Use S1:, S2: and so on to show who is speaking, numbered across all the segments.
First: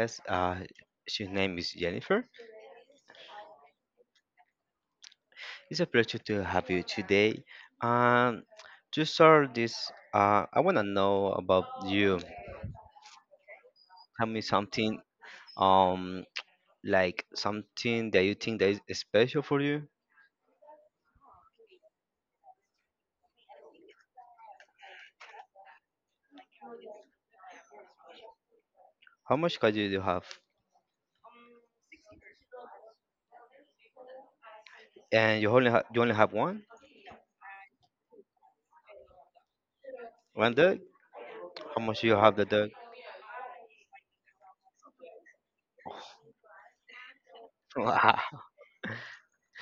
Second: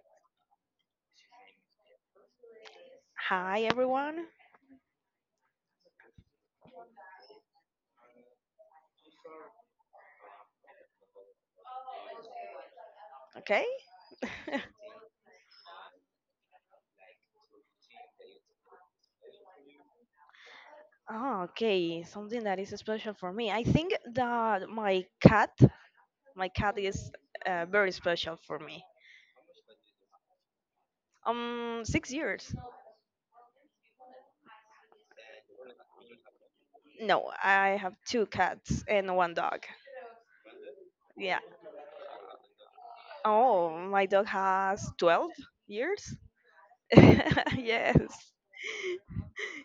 S1: guest. Her name is Jennifer.
S2: Hi, everyone.
S1: It's a pleasure to have you today. Um, to start this, I want to know about you.
S2: Okay.
S1: Tell me something, um, like something that you think that is special for you.
S2: Oh, okay. Something that is special for me. I think that my cat is very special for me.
S1: How much cat do you have?
S2: 6 years.
S1: And you only you only have one,
S2: No, I have two cats and one dog.
S1: one dog.
S2: Yeah.
S1: How much you have the dog?
S2: Oh, my dog has 12 years. Yes.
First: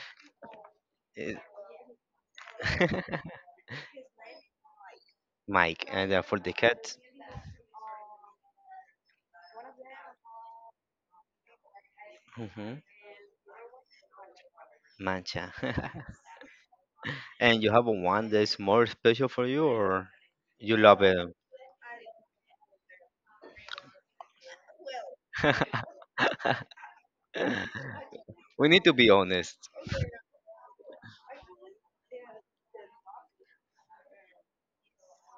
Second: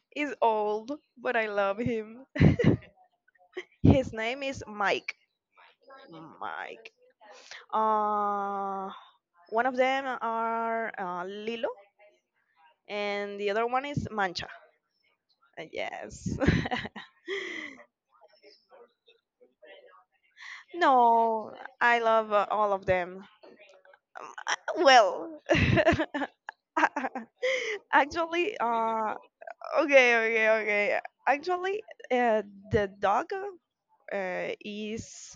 S2: He's old, but I love him. His name is Mike.
S1: Mike, and for the
S2: Mike.
S1: cat.
S2: Uh, One of them are Lilo, and the other one is Mancha.
S1: Mancha.
S2: Yes.
S1: And you have one that's more special for you, or you love it?
S2: No, I love all of them. Um, I- Well, actually,
S1: We need to be honest.
S2: okay, okay, okay. Actually, uh, the dog uh, is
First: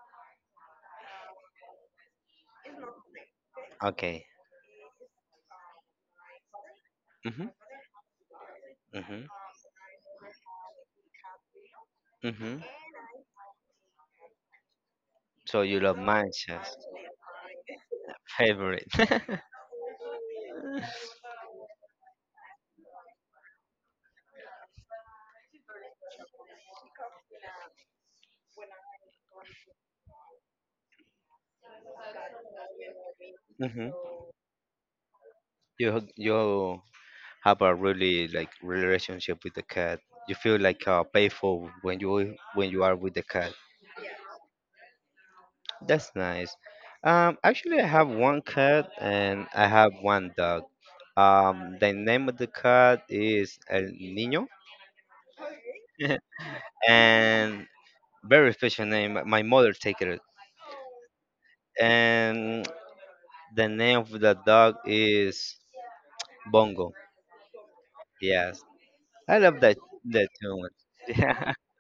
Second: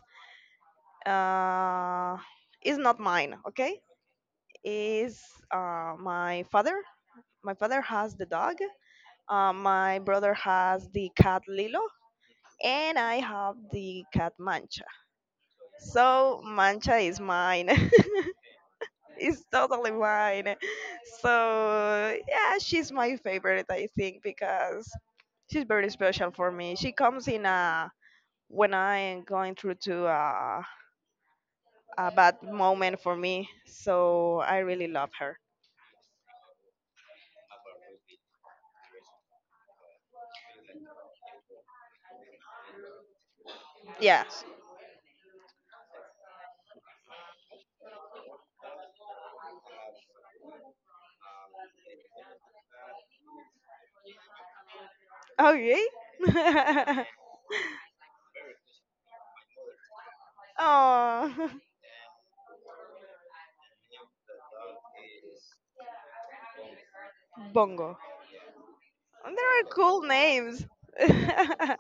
S2: uh, is not mine. Okay,
S1: Okay.
S2: is my father.
S1: Mm-hmm.
S2: My father has the dog.
S1: Mm-hmm.
S2: My brother has the cat Lilo,
S1: Mm-hmm.
S2: and I have the cat Mancha.
S1: So you love
S2: So
S1: manchas.
S2: Mancha is mine.
S1: Favorite.
S2: It's totally mine. So yeah, she's my favorite, I think, because she's very special for me. She comes in a when I am going through to a bad moment for me.
S1: Hmm.
S2: So I really love her.
S1: You have a really like relationship with the cat. You feel like playful when you are with the cat.
S2: Yes.
S1: That's nice. Actually, I have one cat and I have one dog. The name of the cat is El Niño,
S2: Okay.
S1: and very special name. My mother take it,
S2: Oh,
S1: and the name of the dog is Bongo.
S2: bongo.
S1: Yes,
S2: And
S1: I
S2: there
S1: love
S2: are
S1: that
S2: cool
S1: that too
S2: names.
S1: much. Yeah,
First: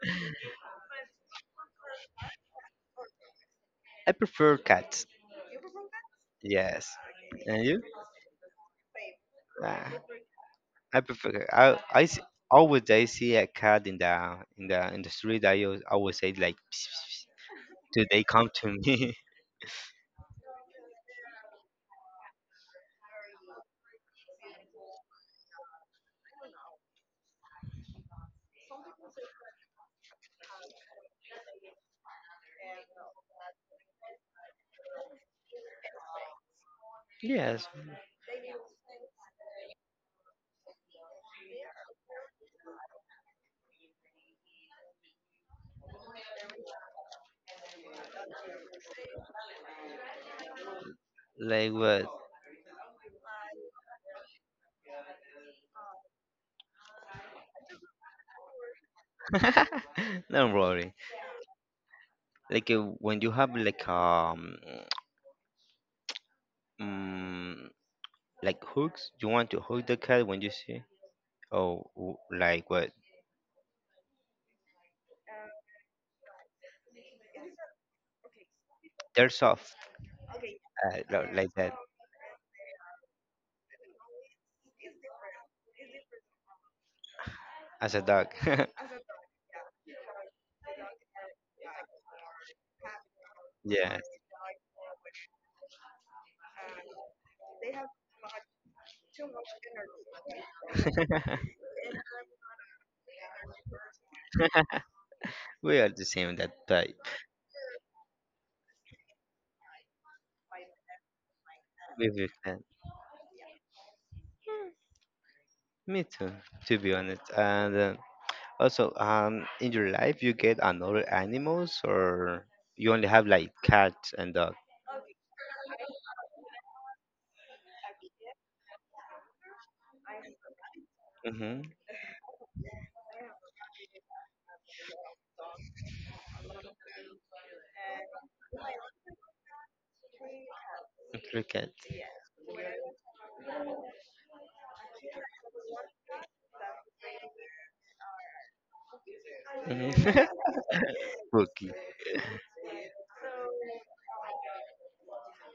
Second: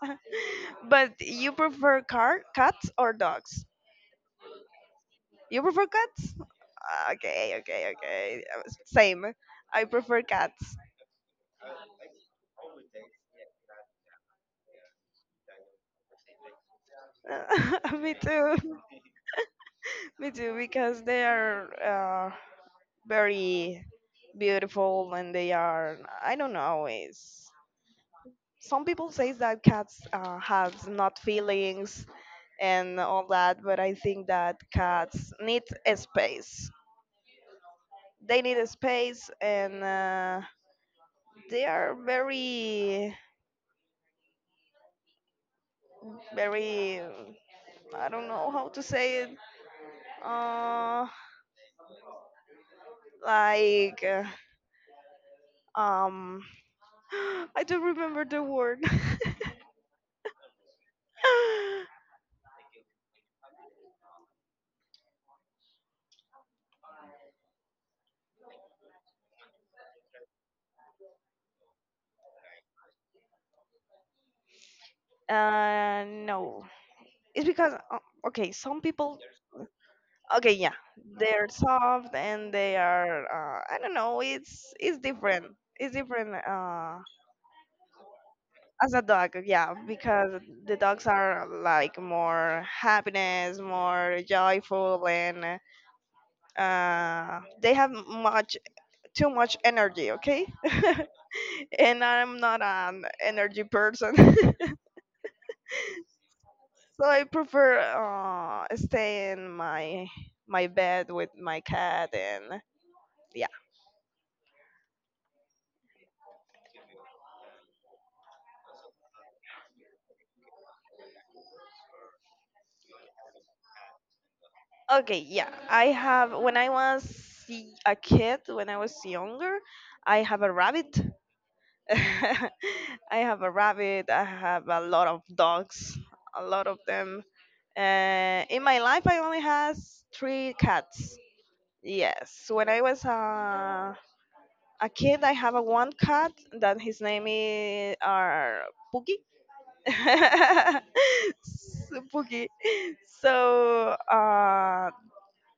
S2: But you prefer cats or dogs?
S1: I prefer cats.
S2: You prefer cats?
S1: Yes,
S2: Ah, okay,
S1: and you?
S2: okay, okay. Same. I
S1: Ah,
S2: prefer cats.
S1: I prefer. Always I see a cat in the street. I always, always say like, "Pss, pss, pss." Do
S2: Me
S1: they come
S2: too.
S1: to me?
S2: Me too, because they are very beautiful and they are, I don't know, is some people say that cats have not feelings and all that, but I think that cats
S1: Yes,
S2: need a space and they are very I don't know how to say it uh,
S1: like what?
S2: like, um I don't remember the word
S1: Don't worry. Like when you have like mm, like hooks, you want to hook the cat when you see. Oh, like what?
S2: no, it's because okay, some people.
S1: They're soft,
S2: Okay, yeah, they're
S1: like that.
S2: soft and they are I don't know, It's different.
S1: As a dog.
S2: As a dog, yeah, because the dogs are like more happiness,
S1: Yes,
S2: more joyful, and they have much too much energy, okay. And I'm not an energy person. So
S1: we are the same that type.
S2: I prefer stay in my bed with my
S1: We
S2: cat.
S1: will- uh,
S2: And yeah,
S1: Me too, to be honest. And Also, in your life, you get another animals, or you only have like cats and dog?
S2: okay, yeah, I have when I was a kid, when I was younger I have a rabbit.
S1: Mm-hmm.
S2: I have a rabbit. I have a lot of dogs, a lot of them. In my life, I only has three cats.
S1: Three cats.
S2: Yes, when I was a kid, I have a one cat that his name is Pookie.
S1: Mm-hmm. Spooky.
S2: So, Pookie. So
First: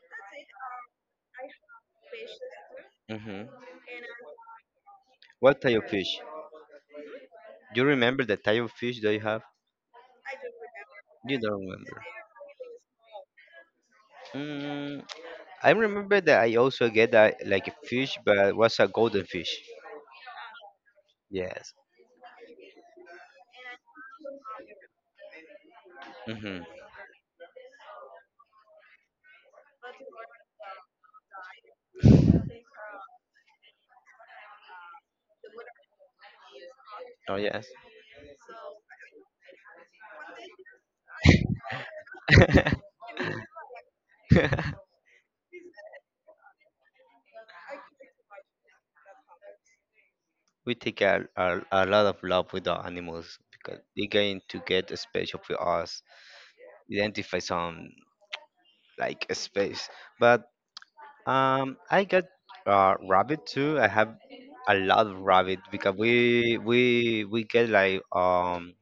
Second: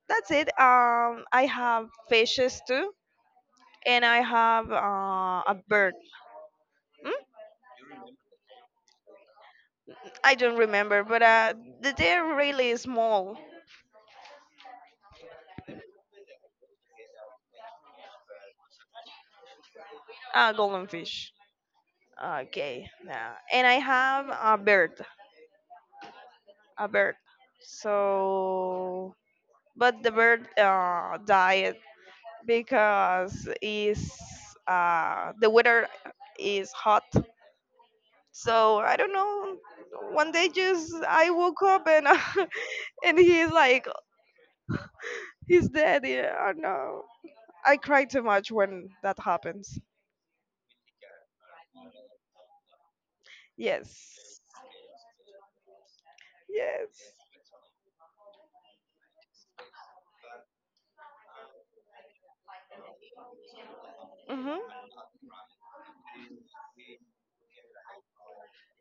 S2: that's it. I have fishes too,
S1: Mm-hmm.
S2: and I have a
S1: What type of
S2: bird.
S1: fish?
S2: Hmm?
S1: Do you remember the type of fish that you have?
S2: I don't remember, but
S1: You don't remember.
S2: they're really small
S1: Mm, I remember that I also get that like a fish, but it was a golden fish.
S2: golden fish.
S1: Yes.
S2: Okay, yeah. And I have a bird,
S1: Mm-hmm.
S2: a bird. So, but the bird died because is the weather is hot.
S1: Oh yes.
S2: So I don't know. One day, just I woke up and and he's like he's dead. Yeah, oh no. I cry too much when that happens.
S1: We take a lot of love with our animals because they're
S2: Yes.
S1: going to get a special for us,
S2: Yes.
S1: identify some like a space. But I got rabbit too. I have
S2: Hmm.
S1: a lot of rabbit because we get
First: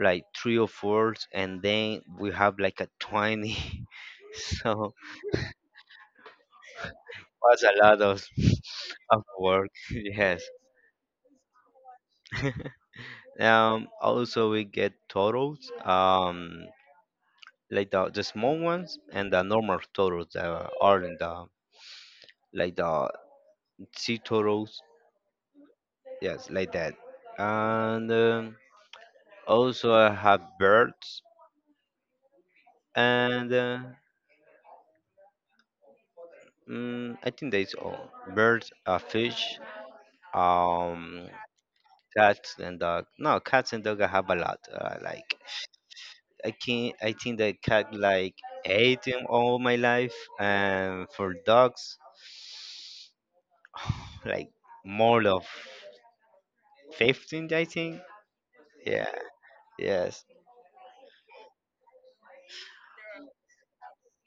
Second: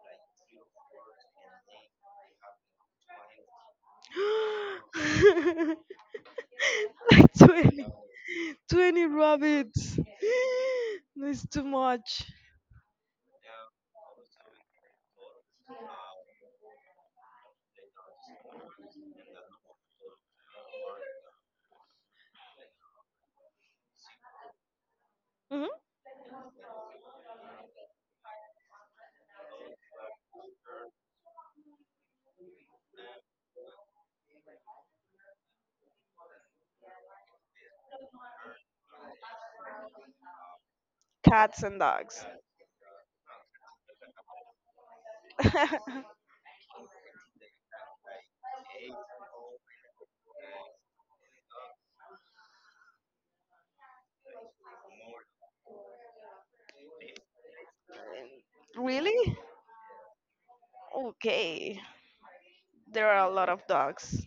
S1: like three or four, and then we have like a 20. So
S2: Like
S1: was a
S2: 20,
S1: lot of
S2: 20
S1: of work.
S2: rabbits.
S1: Yes.
S2: That's too much.
S1: Um. Also, we get turtles. Like the small ones and the normal turtles that are in the like the sea turtles,
S2: Hmm.
S1: yes, like that. And Also I have birds and I think that's all birds, fish, um
S2: Cats and dogs.
S1: cats and dog. No, cats and dog I have a lot, like I can I think the cat like ate them all my life. And for dogs like more of 15 I think. Yeah,
S2: Really?
S1: yes.
S2: Okay. There are a lot of dogs.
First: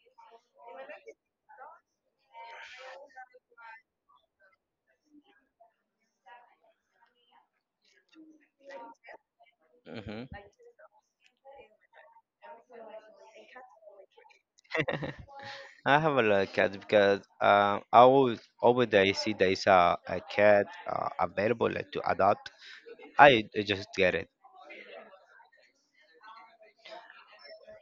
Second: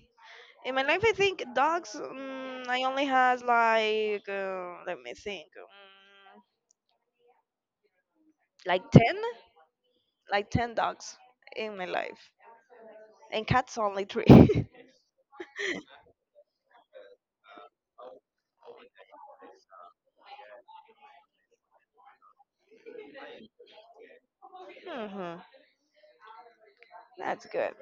S2: In my life, I think dogs, I only had like, let me think, like 10?
S1: Mm-hmm.
S2: Like 10 dogs in my life. And cats, only 3.
S1: I have a lot of cats because I always over there I see there is a cat available like to adopt. I just get it.
S2: Hmm. That's good.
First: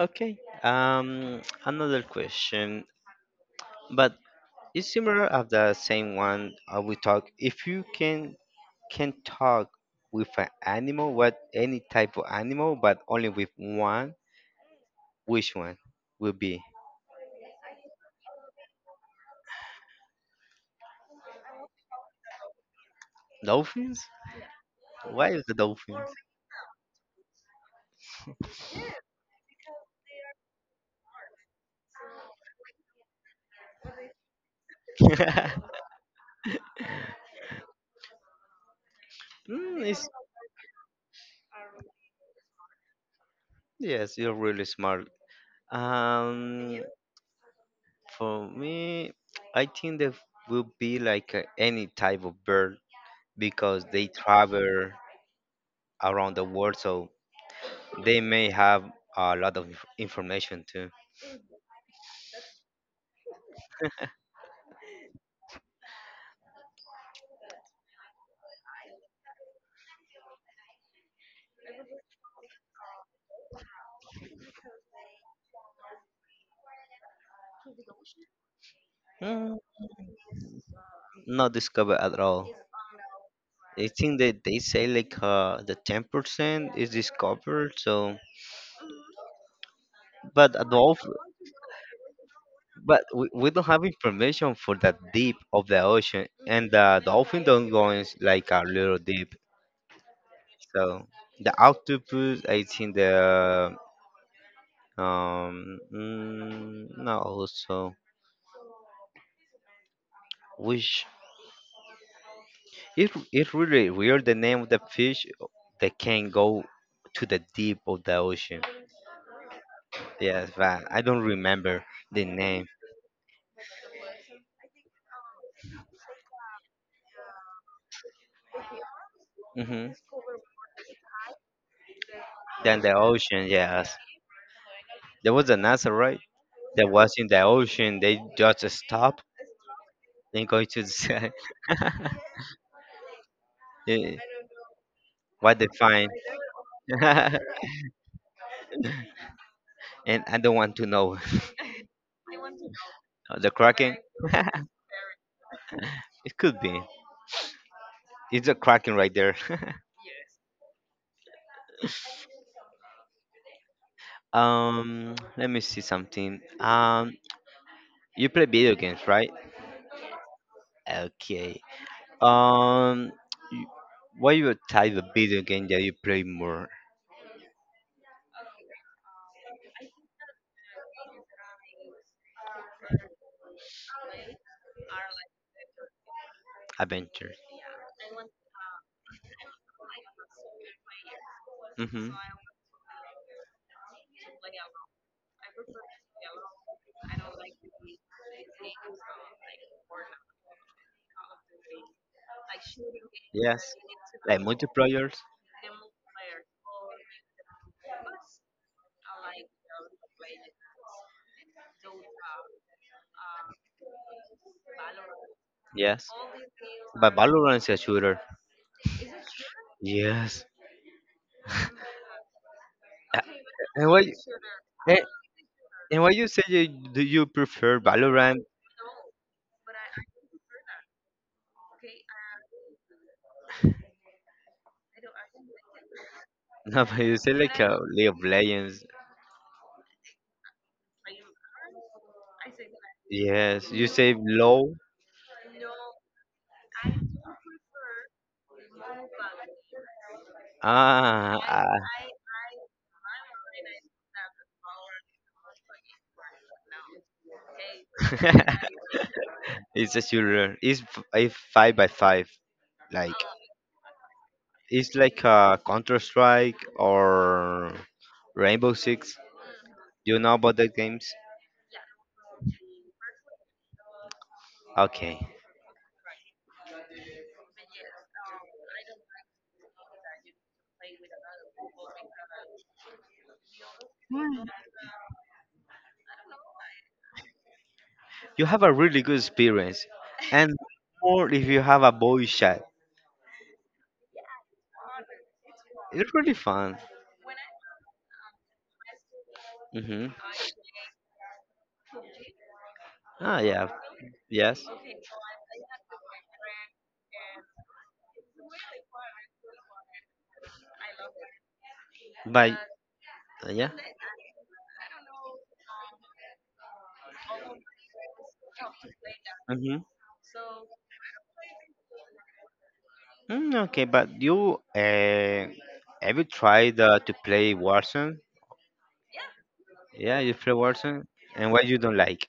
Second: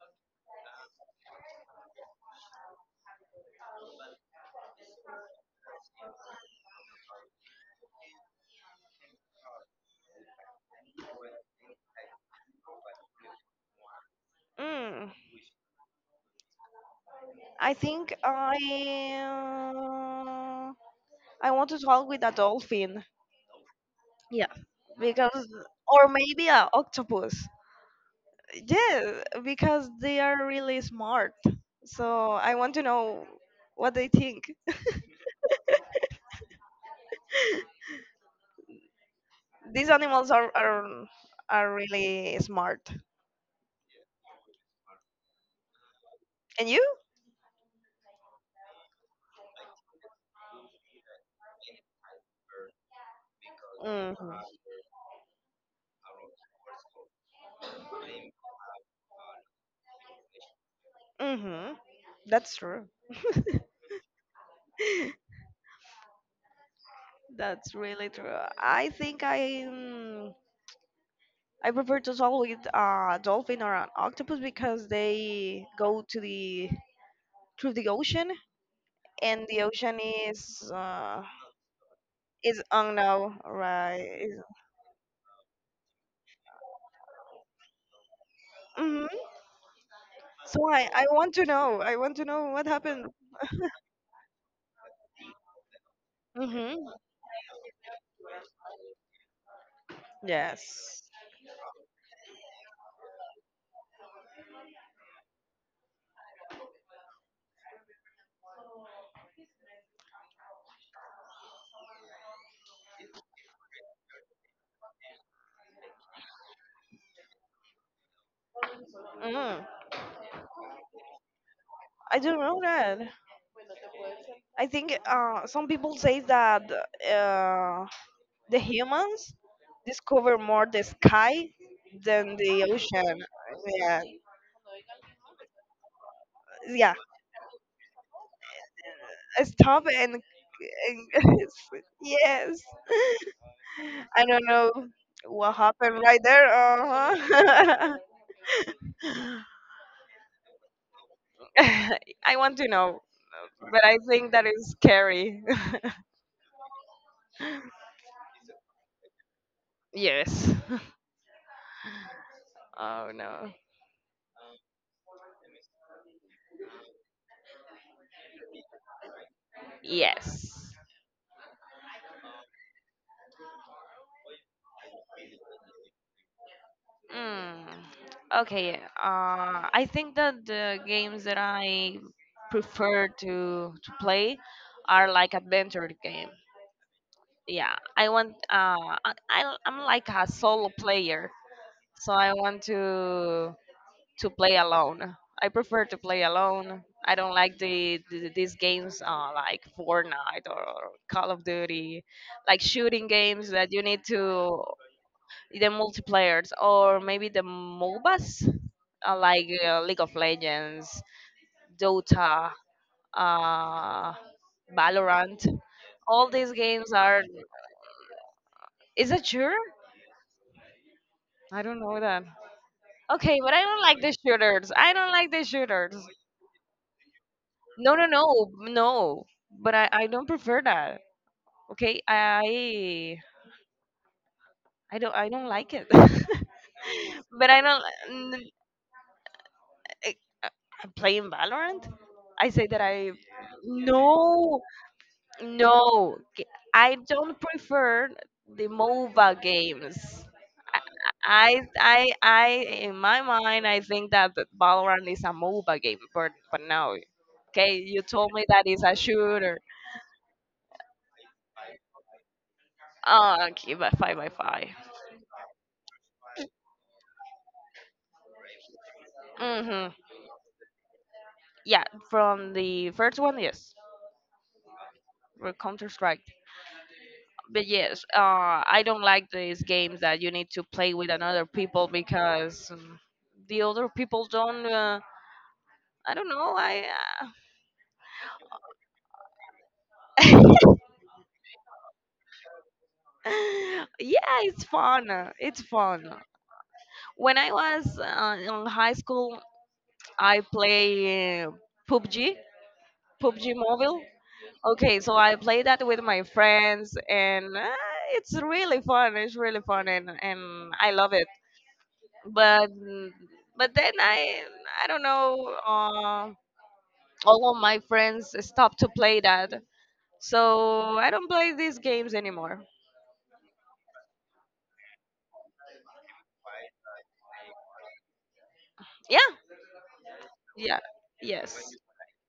S1: Okay. Another question, but it's similar of the same one we talk. If you can talk with an animal, what any type of animal, but only with one,
S2: Mm,
S1: which one will be
S2: I think uh, I want to talk with a dolphin.
S1: dolphins?
S2: Yeah.
S1: Why is
S2: Because,
S1: the
S2: or
S1: dolphins?
S2: maybe a octopus. Yes, because they are really smart. So I want to know what they think.
S1: Mm,
S2: These
S1: it's
S2: animals are really smart.
S1: Yes, you're really smart.
S2: And you?
S1: Um, for me, I think there will be like any type of bird because they
S2: Mm-hmm.
S1: travel around the world, so they may have a lot of information too.
S2: Mm-hmm. That's true. That's really true. I think I. mm, I prefer to swallow with a dolphin or an octopus because they go to the through the ocean, and
S1: Mm,
S2: the ocean is uh,
S1: not discovered at all.
S2: is unknown,
S1: I think
S2: right?
S1: that they say like the 10% is discovered. So,
S2: Mm-hmm.
S1: but a
S2: So I
S1: dolphin,
S2: want to know. I want to know what
S1: but
S2: happened.
S1: we don't have information for that deep of the ocean, and
S2: Mm-hmm.
S1: the dolphin don't go in like a little deep.
S2: Yes.
S1: So the octopus, I think the no, also, which, it really weird the name of the fish that can go to the deep of the ocean.
S2: Mm.
S1: Yes, but I don't remember
S2: I
S1: the
S2: don't know
S1: name.
S2: that. I think some people say that uh, the humans
S1: Hmm.
S2: discover more the sky than the
S1: Then the
S2: ocean.
S1: ocean, yes.
S2: Yeah,
S1: There was a NASA, right? That
S2: yeah.
S1: was in the ocean. They just stopped,
S2: Stop and,
S1: then going to the side.
S2: and yes.
S1: Yeah.
S2: I don't know what
S1: What they
S2: happened
S1: find.
S2: right there. Uh-huh.
S1: And I don't want to know.
S2: I want to know,
S1: The
S2: but
S1: Kraken?
S2: I think that is scary.
S1: It could be. It's a Kraken right there.
S2: Yes. Oh no.
S1: Let me see something. You play video games, right?
S2: Yes.
S1: Okay. Um, y- what your type of video game that you play more?
S2: Mm. Okay. I think that the games that I prefer to play are like adventure game.
S1: Adventures.
S2: Yeah, I want. I'm like a solo player.
S1: Mm-hmm.
S2: So I want to play alone. I prefer to play alone. I don't like these games, like Fortnite or Call of Duty, like shooting games
S1: Yes.
S2: that you need
S1: Like
S2: to
S1: multiplayers.
S2: the multiplayers or maybe the MOBAs, like, League of Legends, Dota, uh, Valorant.
S1: Yes.
S2: All these games
S1: But
S2: are.
S1: Valorant is a shooter.
S2: Is it shooter?
S1: Yes.
S2: I don't know that.
S1: Uh,
S2: Okay, but I don't
S1: and
S2: like
S1: why?
S2: the shooters. I
S1: And,
S2: don't like the shooters.
S1: and why you say you, do you prefer
S2: No, no,
S1: Valorant?
S2: no, no. But I don't prefer that. Okay, I don't like it.
S1: No, but you say
S2: But I
S1: like a
S2: don't.
S1: League of
S2: n-
S1: Legends.
S2: I- I'm playing Valorant. I say that I.
S1: Yes, you say
S2: No,
S1: low.
S2: no. I don't prefer the MOBA games.
S1: Ah, ah.
S2: I In my mind I think that the Valorant is a MOBA game, but no. Okay, you told me that it's a shooter.
S1: It's a shooter. It's a five by five. Like
S2: Oh, okay, but five by five.
S1: it's like a Counter Strike or Rainbow Six.
S2: hmm
S1: You know about the games?
S2: Yeah, from the first one, yes,
S1: Okay.
S2: or Counter Strike. But yes, I don't like these games that you need to play with another people because the other people don't. I don't know. I.
S1: You have a really good experience, and
S2: Uh,
S1: more if you have a boy chat.
S2: yeah, it's fun. It's
S1: It's
S2: fun.
S1: really fun.
S2: When I was in high school,
S1: Mhm.
S2: I play PUBG,
S1: Ah,
S2: PUBG
S1: yeah,
S2: Mobile.
S1: yes,
S2: Okay, so I play that with my friends, and it's really fun. It's really fun, and I love it.
S1: but
S2: But
S1: yeah.
S2: but then I don't know. All of my friends stopped to play that,
S1: Mm-hmm.
S2: so I don't play these games anymore.
S1: Mm, okay, but you have you tried to play Warzone?
S2: Yeah,
S1: Yeah, you play
S2: yeah,
S1: Warzone, and what
S2: yes.
S1: you don't like?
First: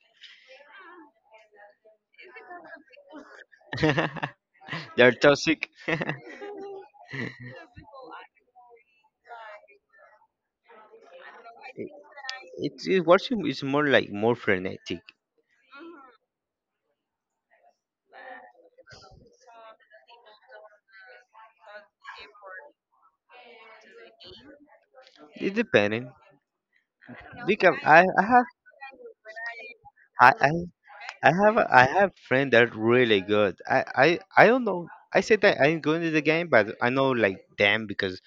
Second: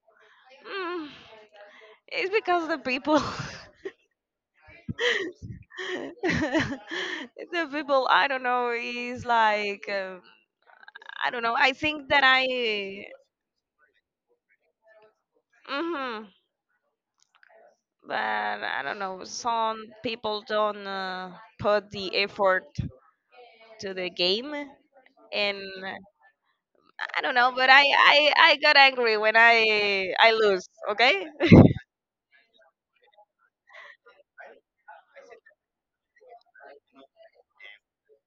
S2: Mm, it's because the people,
S1: They're toxic.
S2: the people. I don't know. Is like I don't know. I think that
S1: It
S2: I.
S1: Warzone is more like more frenetic.
S2: Mhm. But I don't know. Some people don't put the effort to the game,
S1: It
S2: and
S1: depending.
S2: I don't know. But
S1: Because
S2: I,
S1: I
S2: I,
S1: have
S2: I got angry when I
S1: I, I
S2: lose. Okay.
S1: I have a, I have friend that really good. I don't know. I said that I'm good in the game, but I know like them because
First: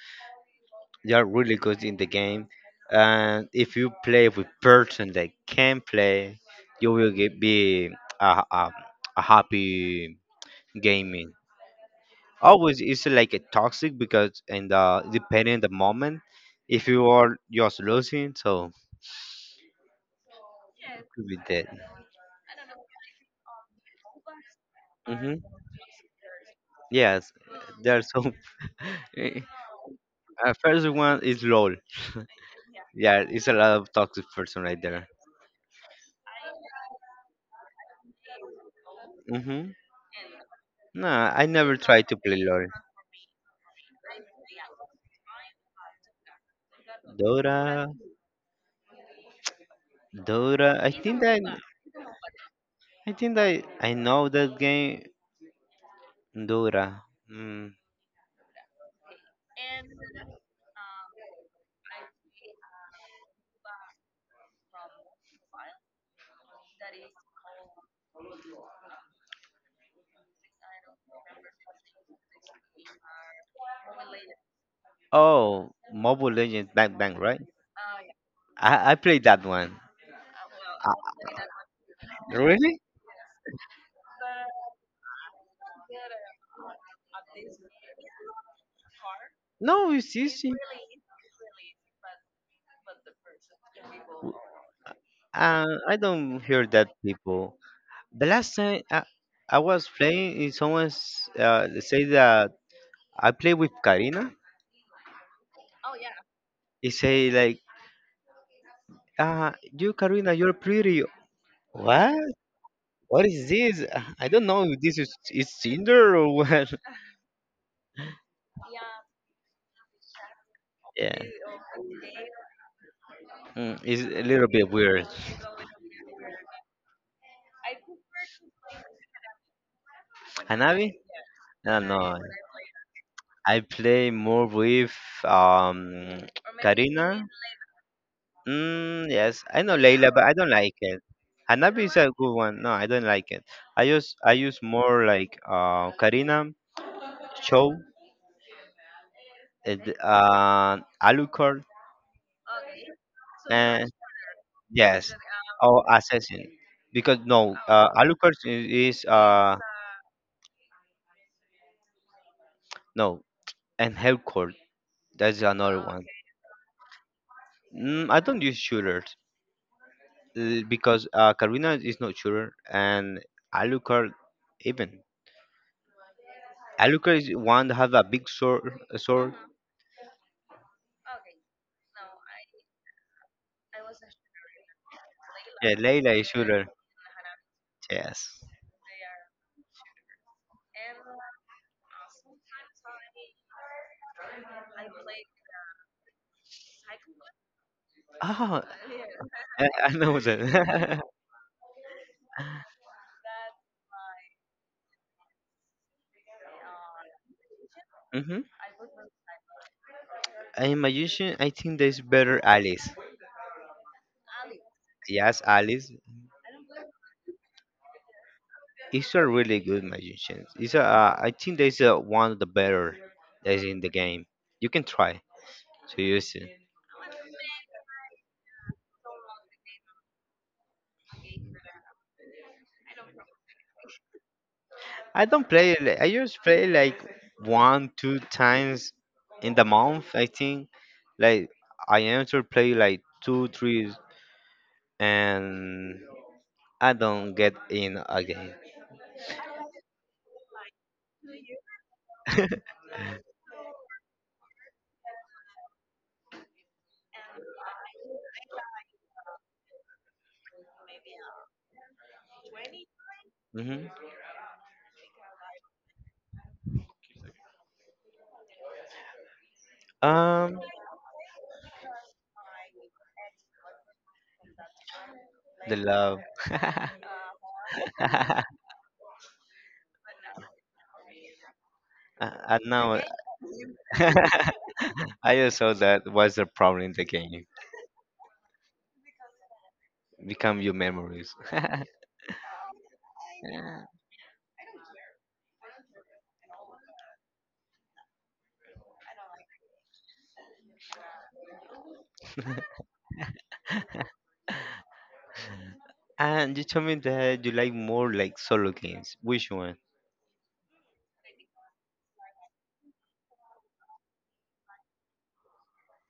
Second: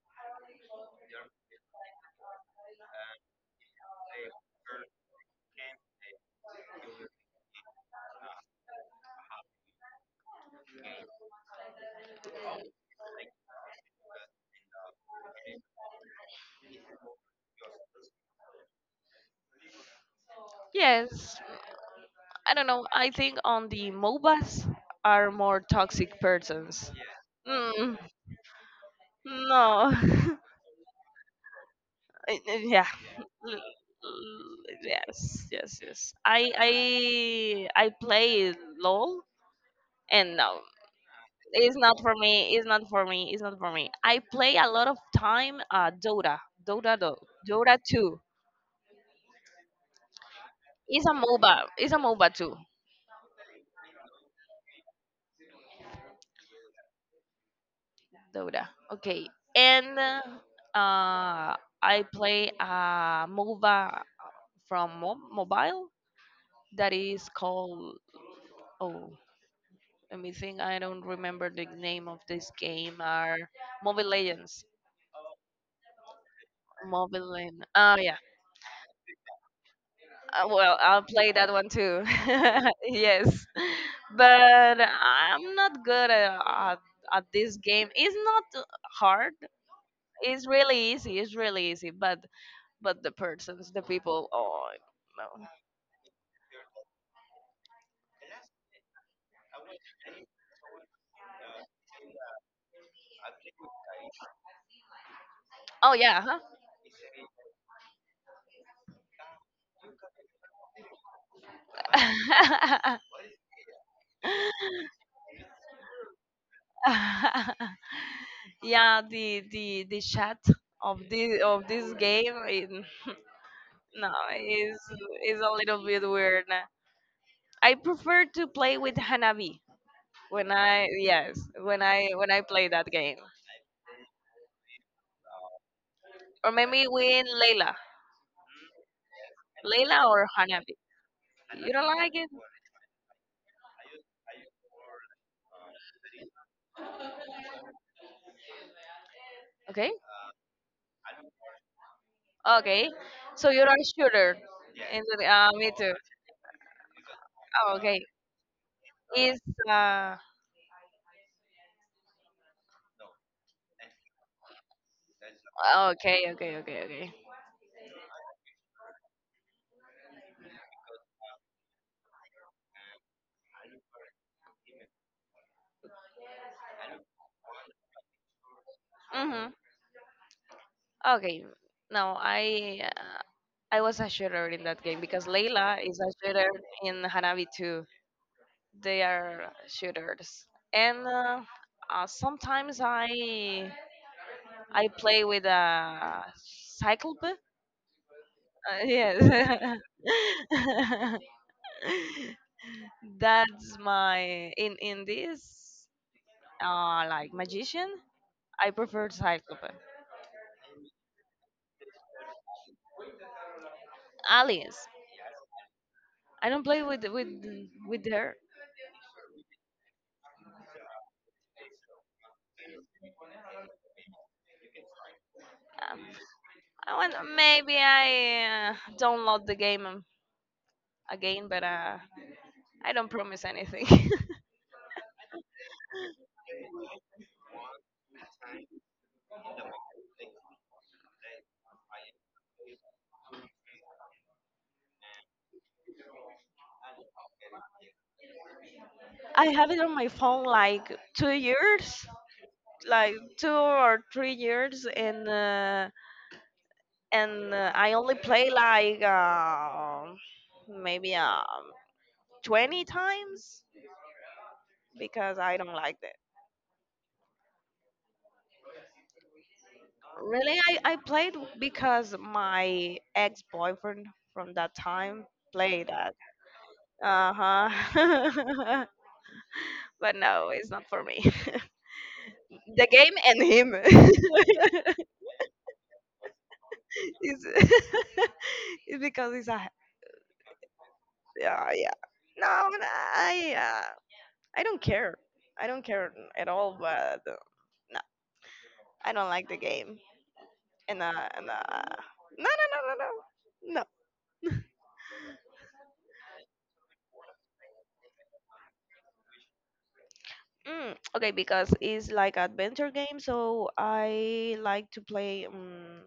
S1: they are really good in the game. And if you play with person that can play, you will get, be a, a, a happy gaming. Always it's like a toxic because and depending the moment, if you are just losing, so could be
S2: Yes.
S1: dead.
S2: I don't know. I think on the MOBAs are
S1: Hmm.
S2: more toxic persons.
S1: Yes,
S2: Mm,
S1: there are some.
S2: no.
S1: First one is LOL.
S2: Yeah.
S1: Yeah, it's
S2: L-
S1: a lot of toxic person
S2: l-
S1: right there.
S2: Yes, yes, yes. I play LOL
S1: Mm-hmm.
S2: and no,
S1: No, I
S2: it's
S1: never
S2: not
S1: tried
S2: for
S1: to
S2: me.
S1: play
S2: It's
S1: LOL.
S2: not for me. It's not for me. I play a lot of time Dota. Dota do, Dota
S1: Dora,
S2: 2.
S1: Dora.
S2: It's a MOBA. It's a MOBA too.
S1: I think that I know that game. Dora. Mm.
S2: Dota. Okay. And I play a MOBA from mobile that is called, oh, let me think, I don't remember the name of this game, are Mobile Legends.
S1: Oh, Mobile Legends Bang Bang,
S2: Mobile
S1: right?
S2: Legends. Oh,
S1: I played that one.
S2: Well, I'll play that one too.
S1: Really?
S2: Yes, but I'm not good at this game. It's not hard.
S1: No, it's
S2: It's
S1: easy.
S2: really easy. It's really easy. But the persons, the people. Oh no.
S1: I don't hear that people. The last time I was playing, is someone say that I play with Karina.
S2: Oh yeah. Huh?
S1: He say like, uh, you, Karina, you're pretty. What? What is this? I don't know if this is Tinder or what.
S2: Yeah. The chat of
S1: Yeah,
S2: this of this game. It,
S1: mm, it's
S2: no,
S1: a little bit
S2: is
S1: weird.
S2: is a little bit weird. I prefer to play with Hanabi. When I
S1: Hanabi?
S2: Yes, when
S1: No, no.
S2: I when I play that game.
S1: I play more with um
S2: Or maybe win
S1: Karina.
S2: Layla.
S1: Mm, yes, I know
S2: Layla
S1: Leila, but
S2: or
S1: I don't
S2: Hanabi.
S1: like it.
S2: You
S1: Hanabi
S2: don't
S1: is a
S2: like it?
S1: good one. No, I don't like it. I use more like Karina, Cho,
S2: Okay.
S1: and Alucard.
S2: Okay. So you're a shooter. And
S1: Yes.
S2: me
S1: Or
S2: too.
S1: assassin. Because no,
S2: Oh, okay.
S1: Alucard is
S2: Is uh
S1: no, and Hellcord. That's another one.
S2: okay, okay, okay, okay.
S1: Mm, I don't use shooters because Karina is not shooter and Alucard even. Alucard is one that have a big sword. A sword.
S2: Mhm. Okay. No, I was a shooter in that game because
S1: Yeah,
S2: Layla is a
S1: Layla is
S2: shooter
S1: shooter.
S2: in Hanabi too.
S1: Yes.
S2: They are shooters. And sometimes I play with a cyclope.
S1: Ah,
S2: Yes,
S1: I know that.
S2: that's my in this like magician.
S1: Hmm.
S2: I prefer cyclope.
S1: I'm a magician. I think there's better Alice.
S2: Alice.
S1: Yes, Alice.
S2: I don't play with her.
S1: It's a really good magician. It's a, I think there's a, one of the better that is in the game. You can try to
S2: Um,
S1: use it.
S2: I want, maybe I download the game again, but I don't promise anything.
S1: I don't play it. I just play like one, two times in the month. I think like I enter play like two, three, and I don't get in again.
S2: I have it on my phone like 2 years, like 2 or 3 years, and. And I only play like maybe 20 times
S1: Hmm.
S2: because I don't like that.
S1: Um,
S2: Really, I played because my ex boyfriend from that time
S1: the
S2: played that.
S1: love.
S2: Uh
S1: I
S2: huh. But no, it's not for me.
S1: I
S2: The
S1: know.
S2: game and him.
S1: I just saw that was the problem in the game.
S2: It's. It's because it's a.
S1: Become your memories.
S2: Yeah, yeah. No, no, I,
S1: Yeah.
S2: uh, I don't care. I don't care at all, but. uh, I don't like the game. And no, no, no, no, no, no.
S1: And you told me that you like more like solo games. Which one?
S2: Okay, because it's like adventure game, so I like to play.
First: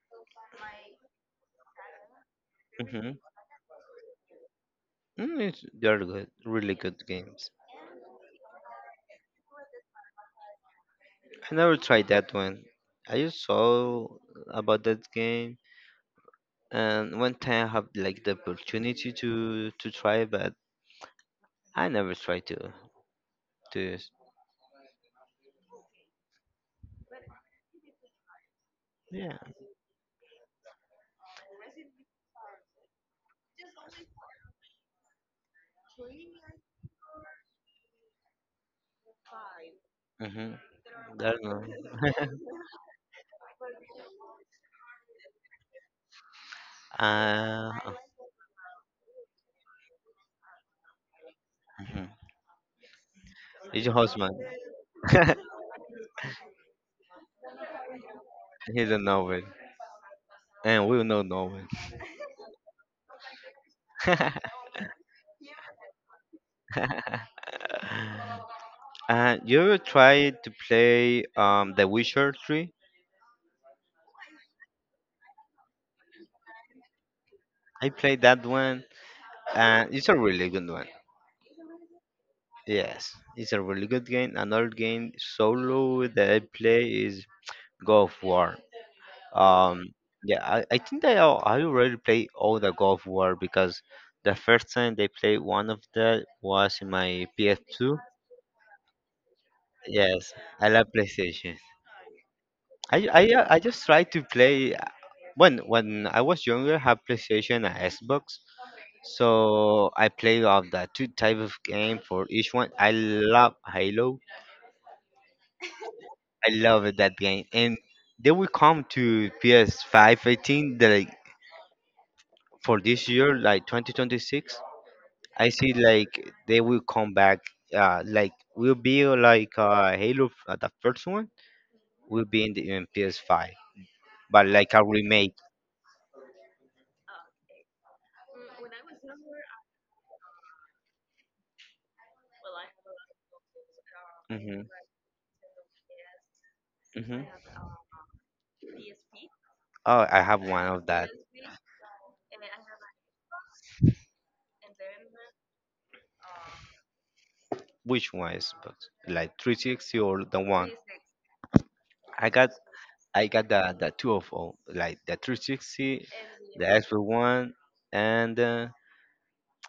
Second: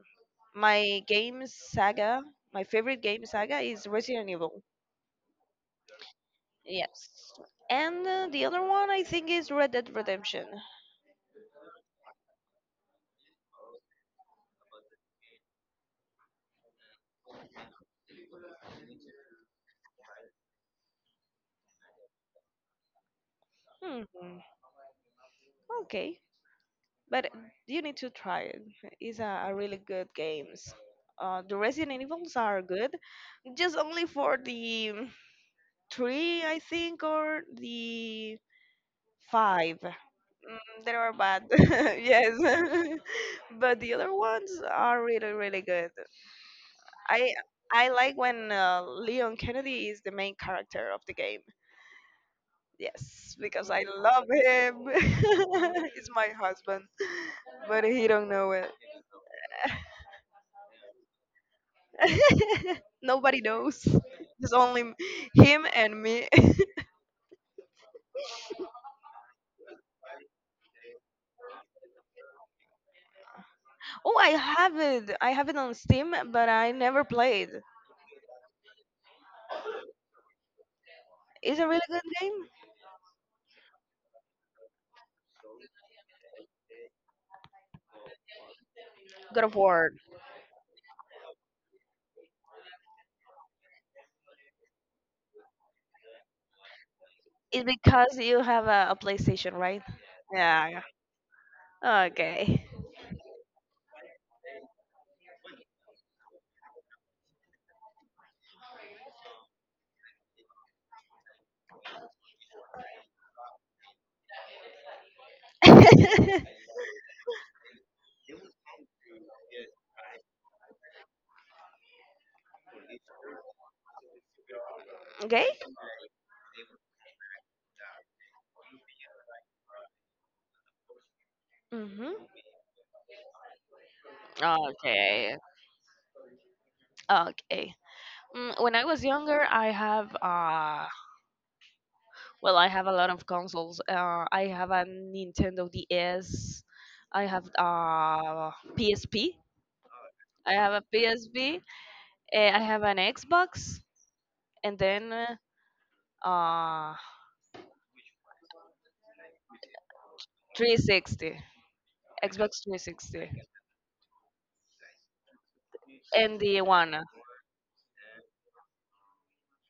S2: my game saga, my favorite
S1: Mm-hmm.
S2: game saga is Resident Evil.
S1: Mm, it's- they are good, really good
S2: Yes,
S1: games.
S2: and the other one I think is Red Dead Redemption.
S1: I never tried that one. I just saw about that game, and one time I have like the opportunity to try, but I never tried to to.
S2: Hmm. Okay, but you need to try it. It's
S1: Yeah.
S2: a really good games. The Resident Evils are good, just only for the three, I think, or the five.
S1: Mm-hmm.
S2: They are
S1: Not
S2: bad,
S1: know.
S2: yes, but the other ones are really, really good. I
S1: Uh,
S2: I like when Leon Kennedy is the main character of the game.
S1: mhm.
S2: Yes, because I
S1: It's your
S2: love
S1: husband.
S2: him. He's my husband, but he don't know it.
S1: He don't know it, and we don't know
S2: Nobody knows.
S1: it.
S2: It's only him and me.
S1: You ever tried to play The Witcher 3?
S2: Oh, I have it. I have it on Steam, but I never played.
S1: I played that one, and it's a really good one.
S2: It's a really good game.
S1: Yes, it's a really good game. Another game solo that I play is God of War.
S2: God of War.
S1: Um, yeah, I think that I already played all the God of War because the first time they played one of that was in my
S2: It's
S1: PS2.
S2: because you have a PlayStation, right?
S1: Yes, I
S2: Yeah.
S1: love PlayStation.
S2: Okay.
S1: I just try to play when I was younger I had PlayStation and Xbox. So I played of the two type of game for each one. I love Halo.
S2: okay.
S1: I love that game. And they will come to PS5 18 the, like for this year like 2026. I see like they will come back like will be like Halo the first one
S2: Mhm.
S1: will be in the in PS5 but like a remake.
S2: Okay. Okay. When I was younger, I have well, I have a lot of consoles. I
S1: Hmm.
S2: have a Nintendo DS.
S1: Hmm.
S2: I have PSP.
S1: Oh, I have
S2: I
S1: one
S2: have a
S1: of that.
S2: PSP. I have an Xbox, and then uh
S1: Which one is but like 360 or the one?
S2: 360.
S1: I got
S2: Xbox
S1: I
S2: 360.
S1: got the two of all like the 360,
S2: And the
S1: the
S2: iguana.
S1: Xbox One, and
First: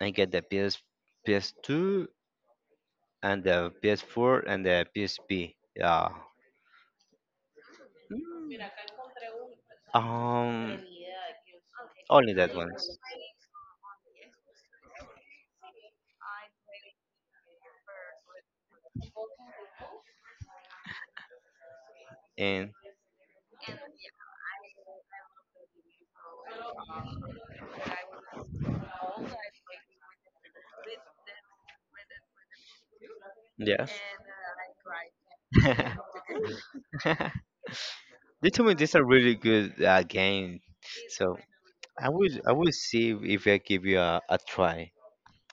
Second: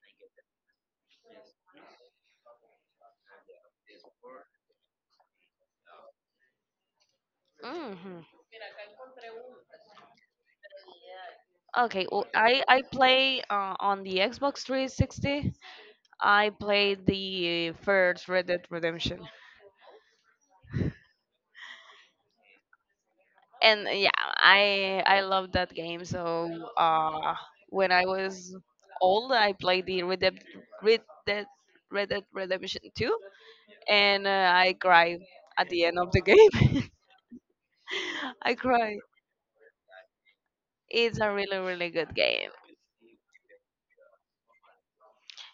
S1: I get the PS PS2 and the PS4 and the PSP. Yeah.
S2: Hmm
S1: Um,
S2: Okay, well,
S1: only that
S2: I
S1: ones.
S2: play on the Xbox 360. I played the first Red Dead Redemption,
S1: And
S2: and yeah, I love that game. So uh, when I was old, I played the Red Dead Red Dead Redemption 2,
S1: yes.
S2: and I cried at the end of the game.
S1: They
S2: I
S1: told me these
S2: cried.
S1: are really good games.
S2: It's a
S1: So
S2: really really
S1: I
S2: good
S1: will
S2: game.
S1: I will see if I give you a try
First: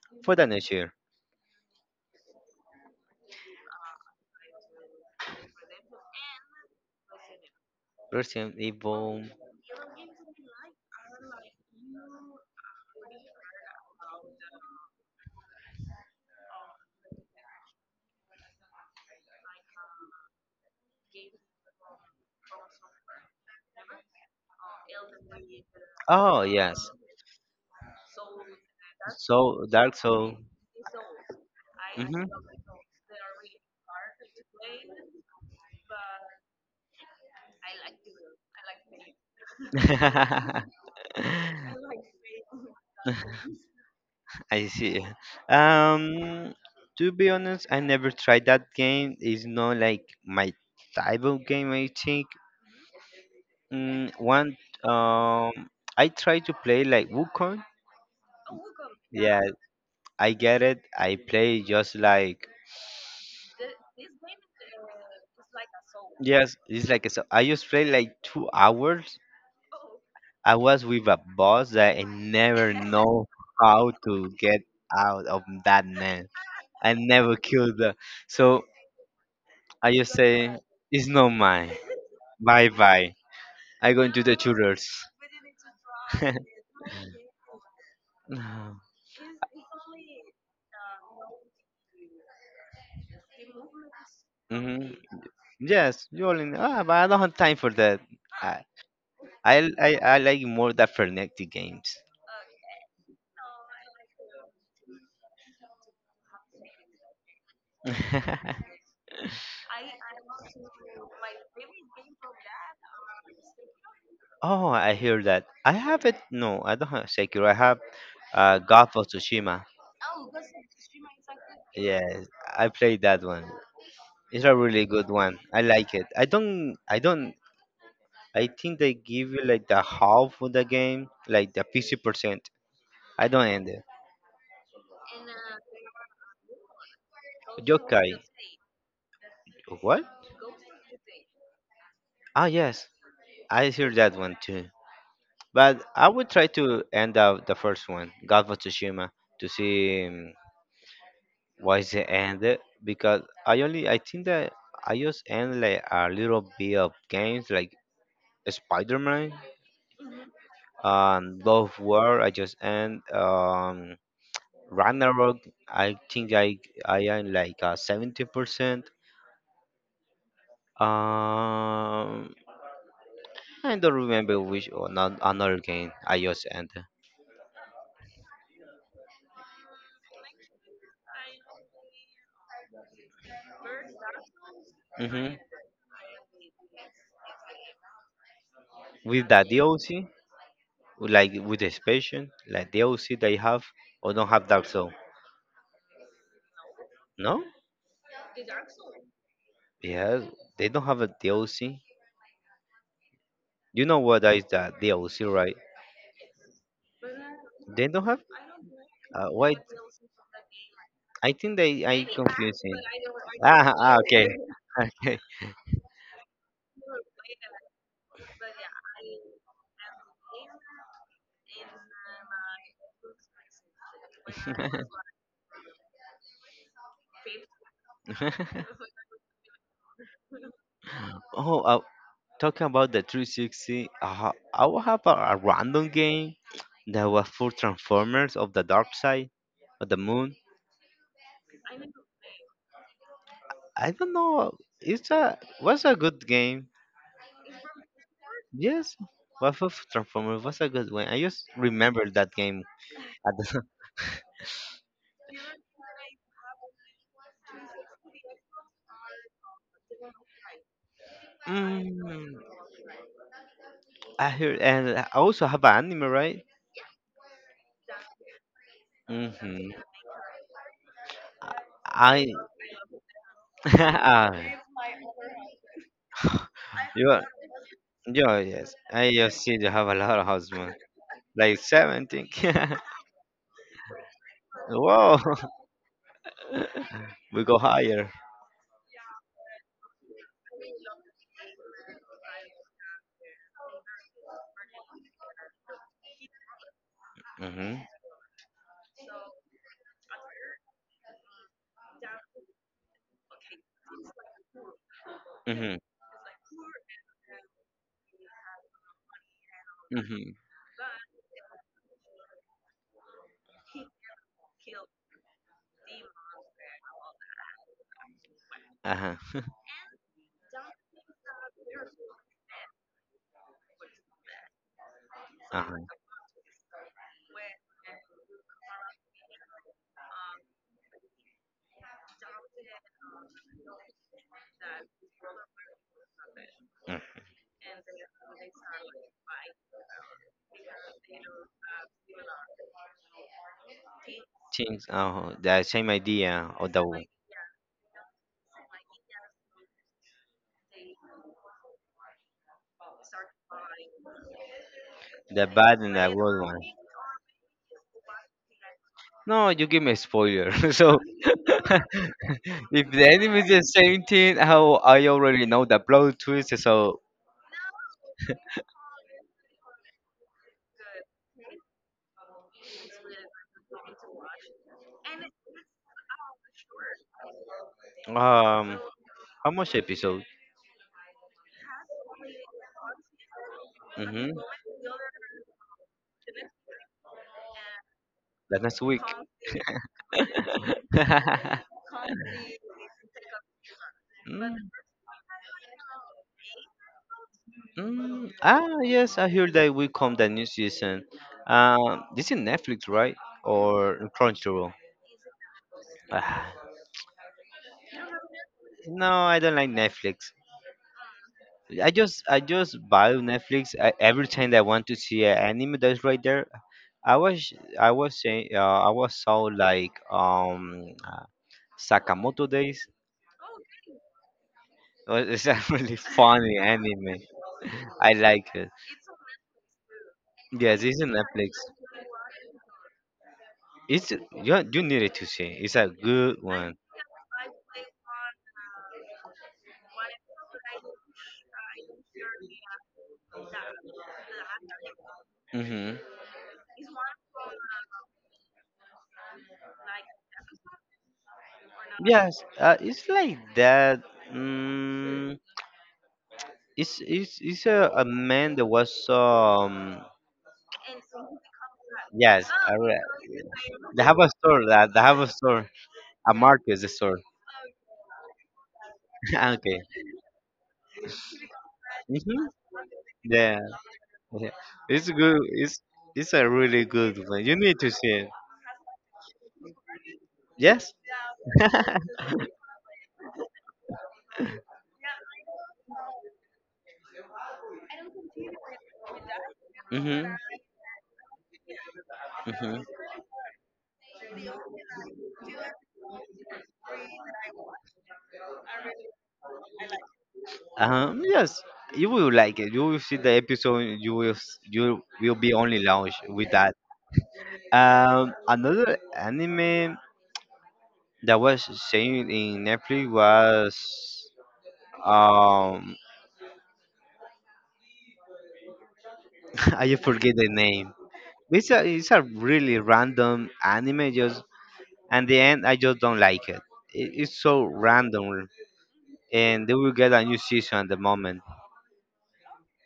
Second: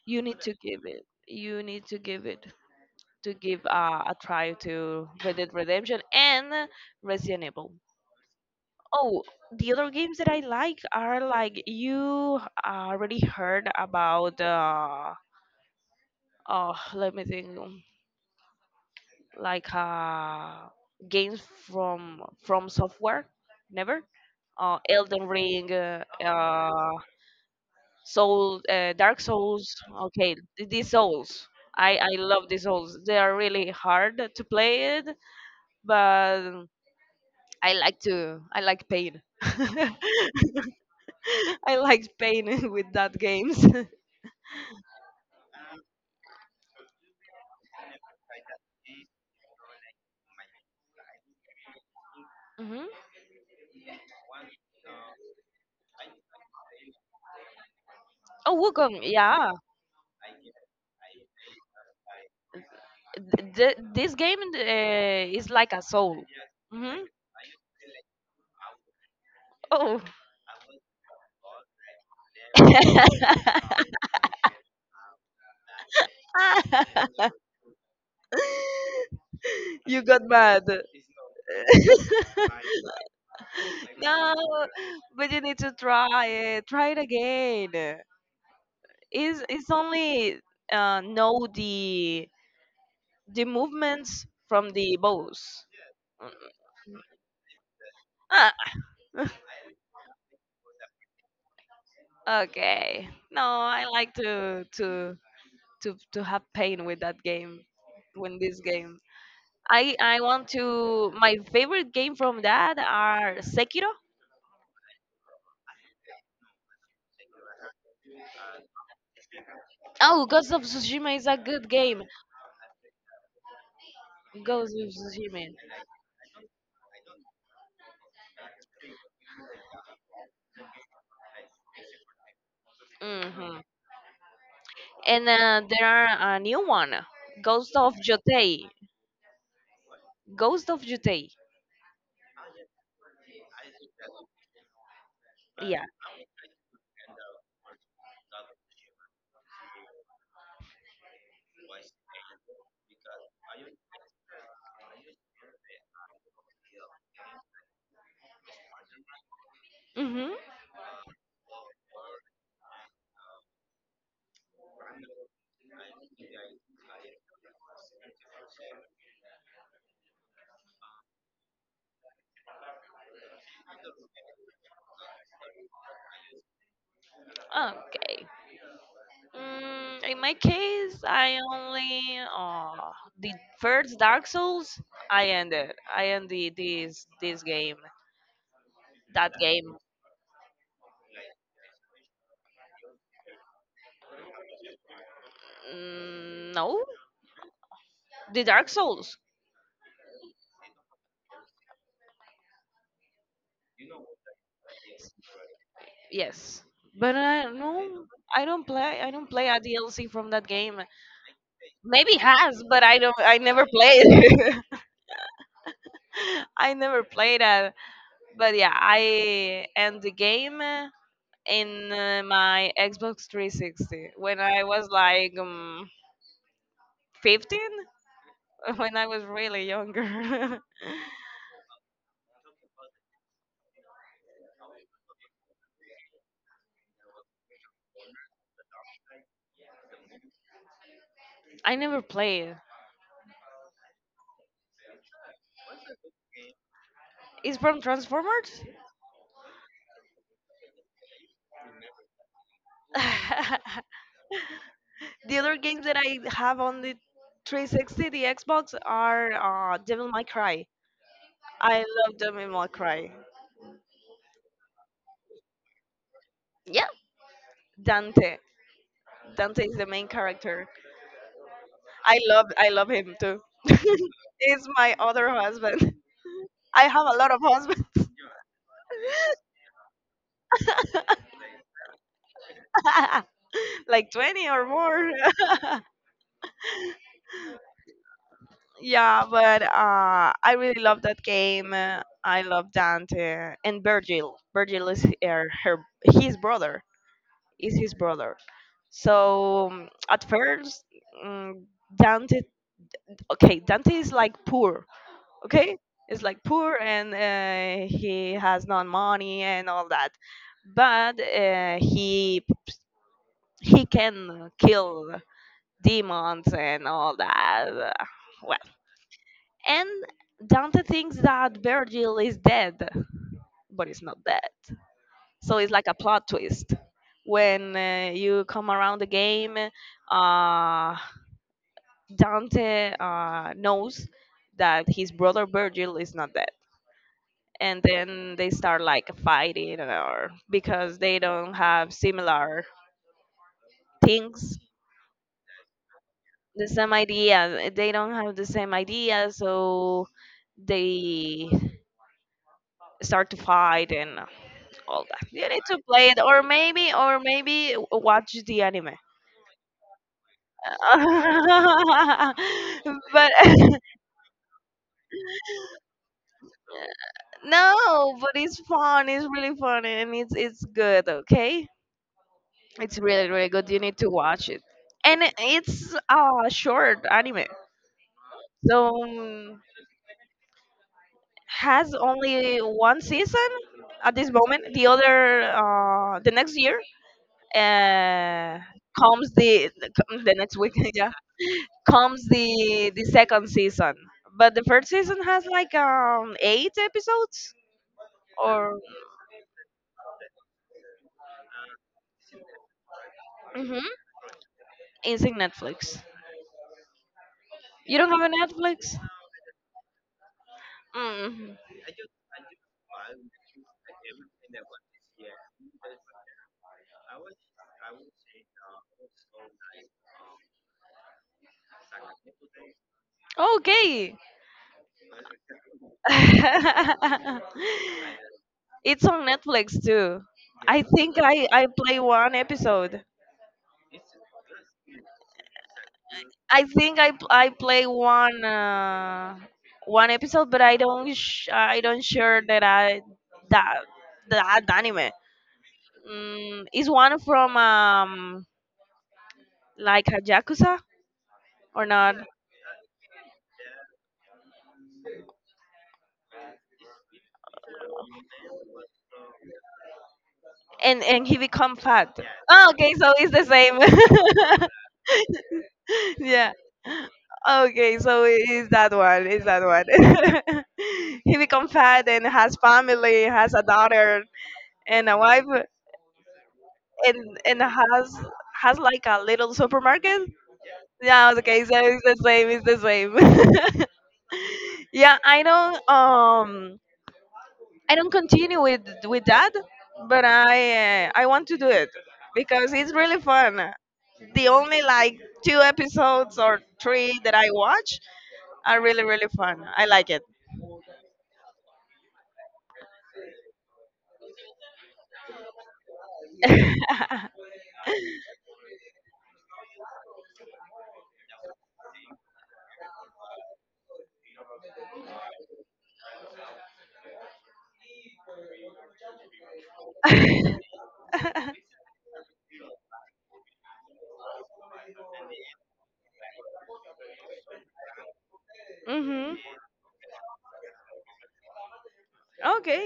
S2: You
S1: for
S2: need
S1: the
S2: to
S1: next
S2: give
S1: year.
S2: it. You need to give it. To give a try to Red Dead Redemption and Resident Evil.
S1: Resident Evil.
S2: Oh, the other games that I like are like you already heard about. Oh, let me think. Like games from software. Never. Elden Ring.
S1: Oh yes.
S2: Soul. Dark
S1: So
S2: Souls.
S1: Dark
S2: Okay,
S1: Soul.
S2: these Souls. I
S1: Hmm
S2: love these Souls. They are really hard to play it, but I like to. I like pain. I like pain with that games.
S1: I see. Um, to be honest, I never tried that game. It's not like my type of game. I think.
S2: hmm
S1: Mm, one. Um, I try to play like Wukong.
S2: Oh, Wukong.
S1: Yeah,
S2: Yeah,
S1: I get it. I play just like.
S2: This game is like a soul.
S1: Yes, it's
S2: Hmm
S1: like so. I just played like 2 hours.
S2: Oh.
S1: I was with a boss that I never know how to get out of that man. I never killed her. So I
S2: you
S1: just
S2: got
S1: say
S2: mad.
S1: it's not mine. Bye bye. I go into
S2: no,
S1: the tutors.
S2: but you need to try it. Try it again. It's only know the movements from
S1: hmm
S2: the bows.
S1: Yes, you all in. Ah, but I don't have time for that. I
S2: Ah.
S1: I like more the frenetic games.
S2: Okay. No, I like to have pain with that game, with this game. I want to. My favorite game from that are Sekiro.
S1: Oh, I hear that. I have it. No, I don't have Sekiro. I have God of Tsushima.
S2: Oh, Ghost of Tsushima is a good game.
S1: Yes, I played that one. It's a
S2: Ghost
S1: really
S2: of
S1: good one.
S2: Tsushima.
S1: I like it. I don't. I don't. I think they give you like the half of the game, like the 50%. I don't
S2: Hmm
S1: end it.
S2: And there are a new one, Ghost of
S1: Yokai.
S2: Jotei.
S1: What?
S2: Ghost of Jotei.
S1: Ah, yes. I hear that one too.
S2: Yeah.
S1: But I would try to end out the first one, God of Tsushima, to see. Why is it ended? Because I only I think that I just end like a little bit of games like Spider Man
S2: Mm-hmm.
S1: and Love War. I just end Ragnarok. I think I am like a 70%. Um, I don't remember which or not another game I just ended.
S2: Okay. In my case, I only uh, the first Dark Souls. I
S1: Hmm
S2: ended. I ended this game.
S1: With
S2: That
S1: that
S2: game.
S1: DLC, like with the expansion, like DLC they have or don't have Dark Souls.
S2: Mm, no,
S1: No,
S2: the Dark Souls.
S1: yes, they don't have a DLC. You know what is that DLC, right?
S2: Yes, but I
S1: They don't
S2: no.
S1: have.
S2: I don't play. I don't play
S1: Why?
S2: a DLC from that game.
S1: I think they I
S2: Maybe has,
S1: confusing.
S2: but I don't. I never
S1: Ah, ah, okay.
S2: played. I never played that. But yeah, I end the game in my Xbox 360 when I was like. 15 when I was really younger.
S1: oh, talking about the 360, I will have a random game that was for Transformers of the Dark Side of the Moon.
S2: I never played.
S1: I don't know. It's a was a good game.
S2: It's from Transformers.
S1: Yes, was for Transformers was a good one. I just remember that game at the
S2: the other games that I have on the 360, the Xbox, are Devil May Cry. I love
S1: Mm,
S2: Devil May Cry.
S1: I heard, and I also have an anime, right?
S2: Yeah, Dante. Dante
S1: Mm-hmm.
S2: is the main character.
S1: I,
S2: I love him too.
S1: ah,
S2: He's my other husband. I have
S1: you
S2: a
S1: are,
S2: lot of husbands,
S1: yeah, yes. I just see you have a lot of husband, like 17.
S2: like 20 or more.
S1: Whoa, we go higher.
S2: Yeah, but I really love that game. I love Dante and Virgil. Virgil is her his brother. Is
S1: Mm-hmm.
S2: his brother. So at first, um, Dante. Okay, Dante is like poor.
S1: Mm-hmm.
S2: Okay, is like poor and he has no money and all that.
S1: Mm-hmm.
S2: But he can kill demons and all that. Well,
S1: Uh-huh.
S2: and Dante thinks that Virgil is dead, but he's not dead. So it's
S1: Uh-huh.
S2: like a plot twist. When you come around the game, uh, Dante knows that his brother Virgil is not dead.
S1: Mm,
S2: And then they start like fighting or because they don't have similar things,
S1: things, oh, the same idea
S2: the
S1: of
S2: same idea. They don't have the same idea, so they start to fight and all that.
S1: the
S2: You need to
S1: bad and the
S2: play it,
S1: good one.
S2: or maybe watch the anime.
S1: No, you give me a spoiler. so if the
S2: but
S1: anime is the same 17, how I already know the plot twist. So,
S2: no, but it's fun. It's really fun, and it's good. Okay, it's really really good. You need to watch it, and it's a short anime, so
S1: um, how much episode?
S2: has only one season at this
S1: Mm-hmm.
S2: moment. The other, the next year,
S1: The
S2: uh,
S1: next week.
S2: comes the the next week. comes the second season. But the
S1: Mm,
S2: first season has like eight episodes
S1: mm. Ah,
S2: or
S1: yes, I heard that will come the new season. This is Netflix, right?
S2: hmm
S1: Or Crunchyroll?
S2: it's in Netflix.
S1: Ah,
S2: You don't have a Netflix?
S1: no, I don't like Netflix.
S2: Mm.
S1: I just buy Netflix every time that I want to see an anime that's right there. I was I was saying I was so like Sakamoto Days
S2: Okay.
S1: was is a really funny anime. I like it.
S2: it's on Netflix too.
S1: Yes,
S2: I
S1: it's on
S2: think I
S1: Netflix.
S2: I play one episode.
S1: It's you needed to see. It's a good
S2: I
S1: one.
S2: think I p- I play one one episode, but I don't I don't sure that I that that anime.
S1: Mhm.
S2: Mm, is one from like a yakuza or not?
S1: Yes, it's like that. Mm, it's a man that was
S2: And he become fat.
S1: yes.
S2: Oh,
S1: I
S2: okay,
S1: re-
S2: so it's the same.
S1: they have a store that they have a store. A
S2: yeah.
S1: market is a store.
S2: Okay, so it's that one. It's that
S1: okay.
S2: one. he become fat and
S1: hmm
S2: has family, has
S1: Yeah,
S2: a daughter
S1: yeah. It's
S2: and a
S1: good.
S2: wife,
S1: It's a really good one. You
S2: and
S1: need to see it.
S2: has like a little supermarket.
S1: Yes.
S2: Yeah. Okay, so it's the same. It's the same. yeah, I don't. I don't continue with that, but
S1: Mm-hmm.
S2: I want to do it because
S1: Mm-hmm.
S2: it's really fun. The only like two episodes or three that I watch are really really fun. I like it.
S1: Yes, you will like it. You will see the episode. You will be only launched with that. Another anime that was saying in Netflix was um I just forget the name. It's a really random anime. Just and the end, I just don't like it. It. It's so random,
S2: mhm.
S1: and they will get a new season at the moment.
S2: Okay.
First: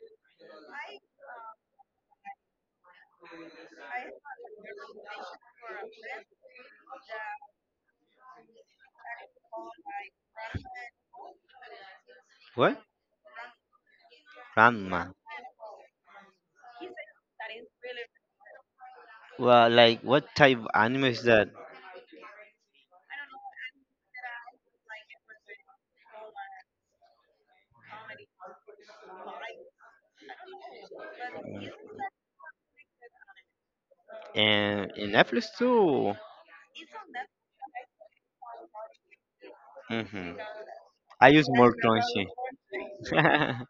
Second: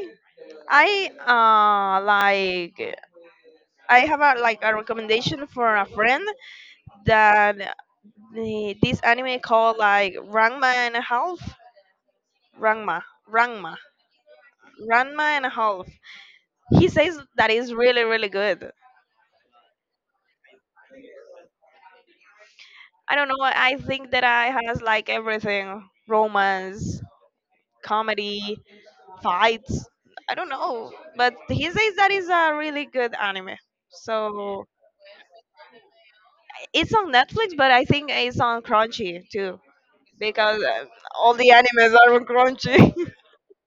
S2: I like I have a like a recommendation for a friend that this anime called like Ranma and a half.
S1: What?
S2: Ranma. Ranma.
S1: Random.
S2: Ranma and a half. He says that is really, really good.
S1: Well, like what type of anime is that?
S2: I don't know. I think that I has like everything: romance, comedy, fights. I don't know, but he says that is a really good anime. So
S1: And in Netflix too.
S2: it's on Netflix, but I think it's on Crunchy too
S1: Hmm
S2: because
S1: I
S2: all
S1: use
S2: the
S1: more
S2: animes are
S1: crunchy.
S2: on Crunchy.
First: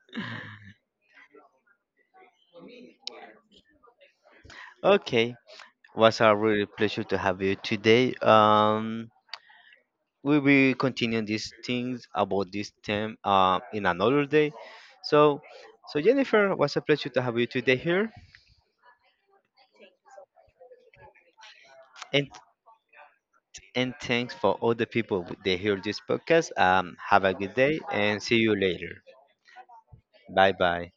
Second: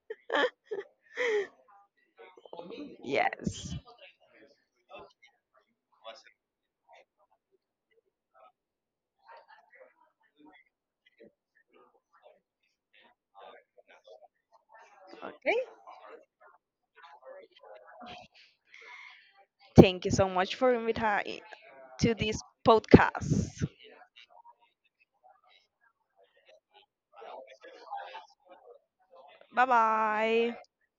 S2: yes.
S1: okay, was a really pleasure to have you today. We will continue these things about this theme in another day. So,
S2: Okay.
S1: so Jennifer, was a pleasure to have you today here,
S2: Thank you so much for inviting to
S1: and
S2: this podcast.
S1: and thanks for all the people that hear this podcast. Have a good day and see you later.
S2: Bye
S1: Bye
S2: bye.
S1: bye.